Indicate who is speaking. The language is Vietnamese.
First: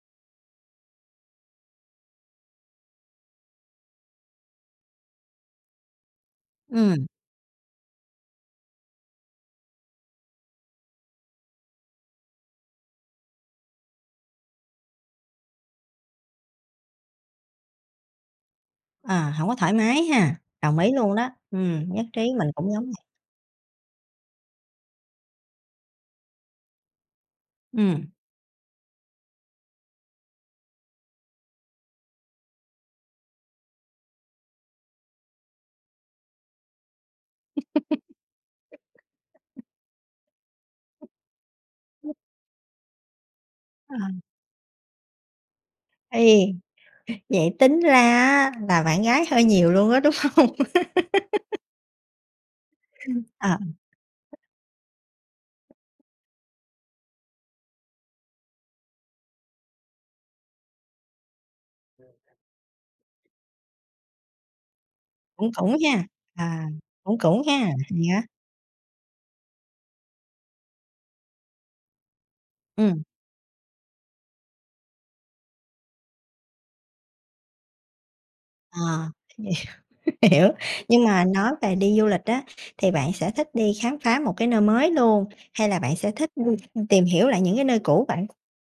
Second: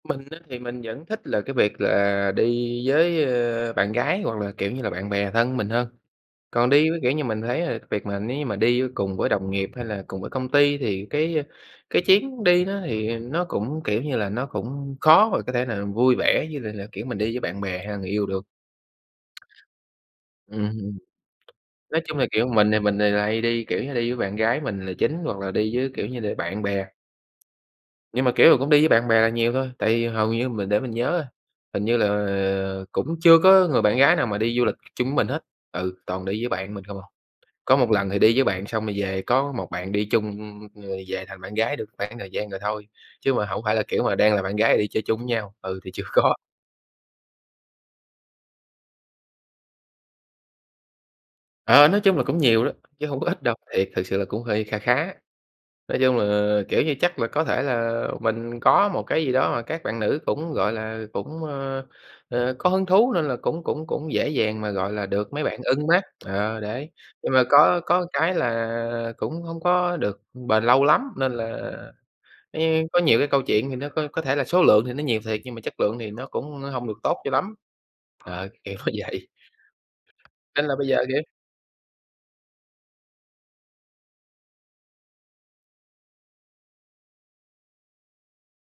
Speaker 1: Mình á thì mình vẫn thích là cái việc là đi với, ơ, bạn gái hoặc là, kiểu như là, bạn bè thân mình hơn. Còn đi với
Speaker 2: Ừm.
Speaker 1: kiểu như mình thấy là việc mà nếu như mà đi á cùng với đồng nghiệp hay là cùng với công ty thì cái, a, cái chuyến đi đó thì nó cũng, kiểu như là, nó cũng khó mà có thể nào vui vẻ với lại là kiểu mình đi với bạn bè, hay là người yêu được.
Speaker 2: À, hổng có thoải mái ha.
Speaker 1: Ừm
Speaker 2: Đồng ý
Speaker 1: hừm.
Speaker 2: luôn đó. Ừm,
Speaker 1: Nói
Speaker 2: nhất
Speaker 1: chung
Speaker 2: trí
Speaker 1: là, kiểu,
Speaker 2: mình
Speaker 1: mình
Speaker 2: cũng
Speaker 1: thì
Speaker 2: giống
Speaker 1: mình
Speaker 2: vậy.
Speaker 1: thì là hay đi, kiểu như, đi với bạn gái mình là chính hoặc là đi với, kiểu như là, bạn bè.
Speaker 2: Ừm.
Speaker 1: Nhưng mà, kiểu, cũng đi với bạn bè là nhiều thôi, tại vì hầu như mình để mình nhớ, hình như là, ờ, cũng chưa có người bạn gái nào mà đi du lịch chung với mình hết, ừ, toàn đi với bạn mình không à. Có một lần thì đi với bạn xong rồi về có một bạn đi chung, ưm, rồi về thành bạn gái được
Speaker 2: [unintelligible]
Speaker 1: khoảng thời gian rồi thôi. Chứ mà hổng phải là
Speaker 2: Ờ.
Speaker 1: kiểu mà đang là bạn gái đi chơi chung với nhau, ừ, thì chưa có.
Speaker 2: Ê. Vậy tính ra á là bạn gái hơi nhiều luôn á, đúng hông?
Speaker 1: Ờ, nói chung là cũng nhiều đó, chứ
Speaker 2: Hừ,
Speaker 1: hông có ít đâu,
Speaker 2: à.
Speaker 1: thiệt, thực sự là cũng hơi kha khá. Nói chung là, kiểu như, chắc là có thể là mình có một cái gì đó mà các bạn nữ cũng, gọi là, cũng, ơ, ờ, có hứng thú nên là cũng cũng cũng dễ dàng mà, gọi là, được mấy
Speaker 2: Cũng
Speaker 1: bạn
Speaker 2: cũng
Speaker 1: ưng mắt,
Speaker 2: ha.
Speaker 1: ờ,
Speaker 2: À,
Speaker 1: đấy.
Speaker 2: cũng
Speaker 1: Nhưng
Speaker 2: cũng
Speaker 1: mà
Speaker 2: ha,
Speaker 1: có có
Speaker 2: [unintelligible] á.
Speaker 1: cái là cũng hông có được bền lâu lắm, nên là, ấy, có
Speaker 2: Ừm.
Speaker 1: nhiều cái câu chuyện thì nó có có thể là số lượng thì nó nhiều thiệt nhưng mà chất lượng thì nó cũng hông được tốt cho lắm. Ờ, kiểu nó
Speaker 2: À.
Speaker 1: vậy.
Speaker 2: Nhiều, hiểu.
Speaker 1: Nên là bây giờ,
Speaker 2: Nhưng mà
Speaker 1: kiểu
Speaker 2: nói về đi du lịch á, thì bạn sẽ thích đi khám phá một cái nơi mới luôn? Hay là bạn sẽ thích đi tìm hiểu lại những cái nơi cũ vậy?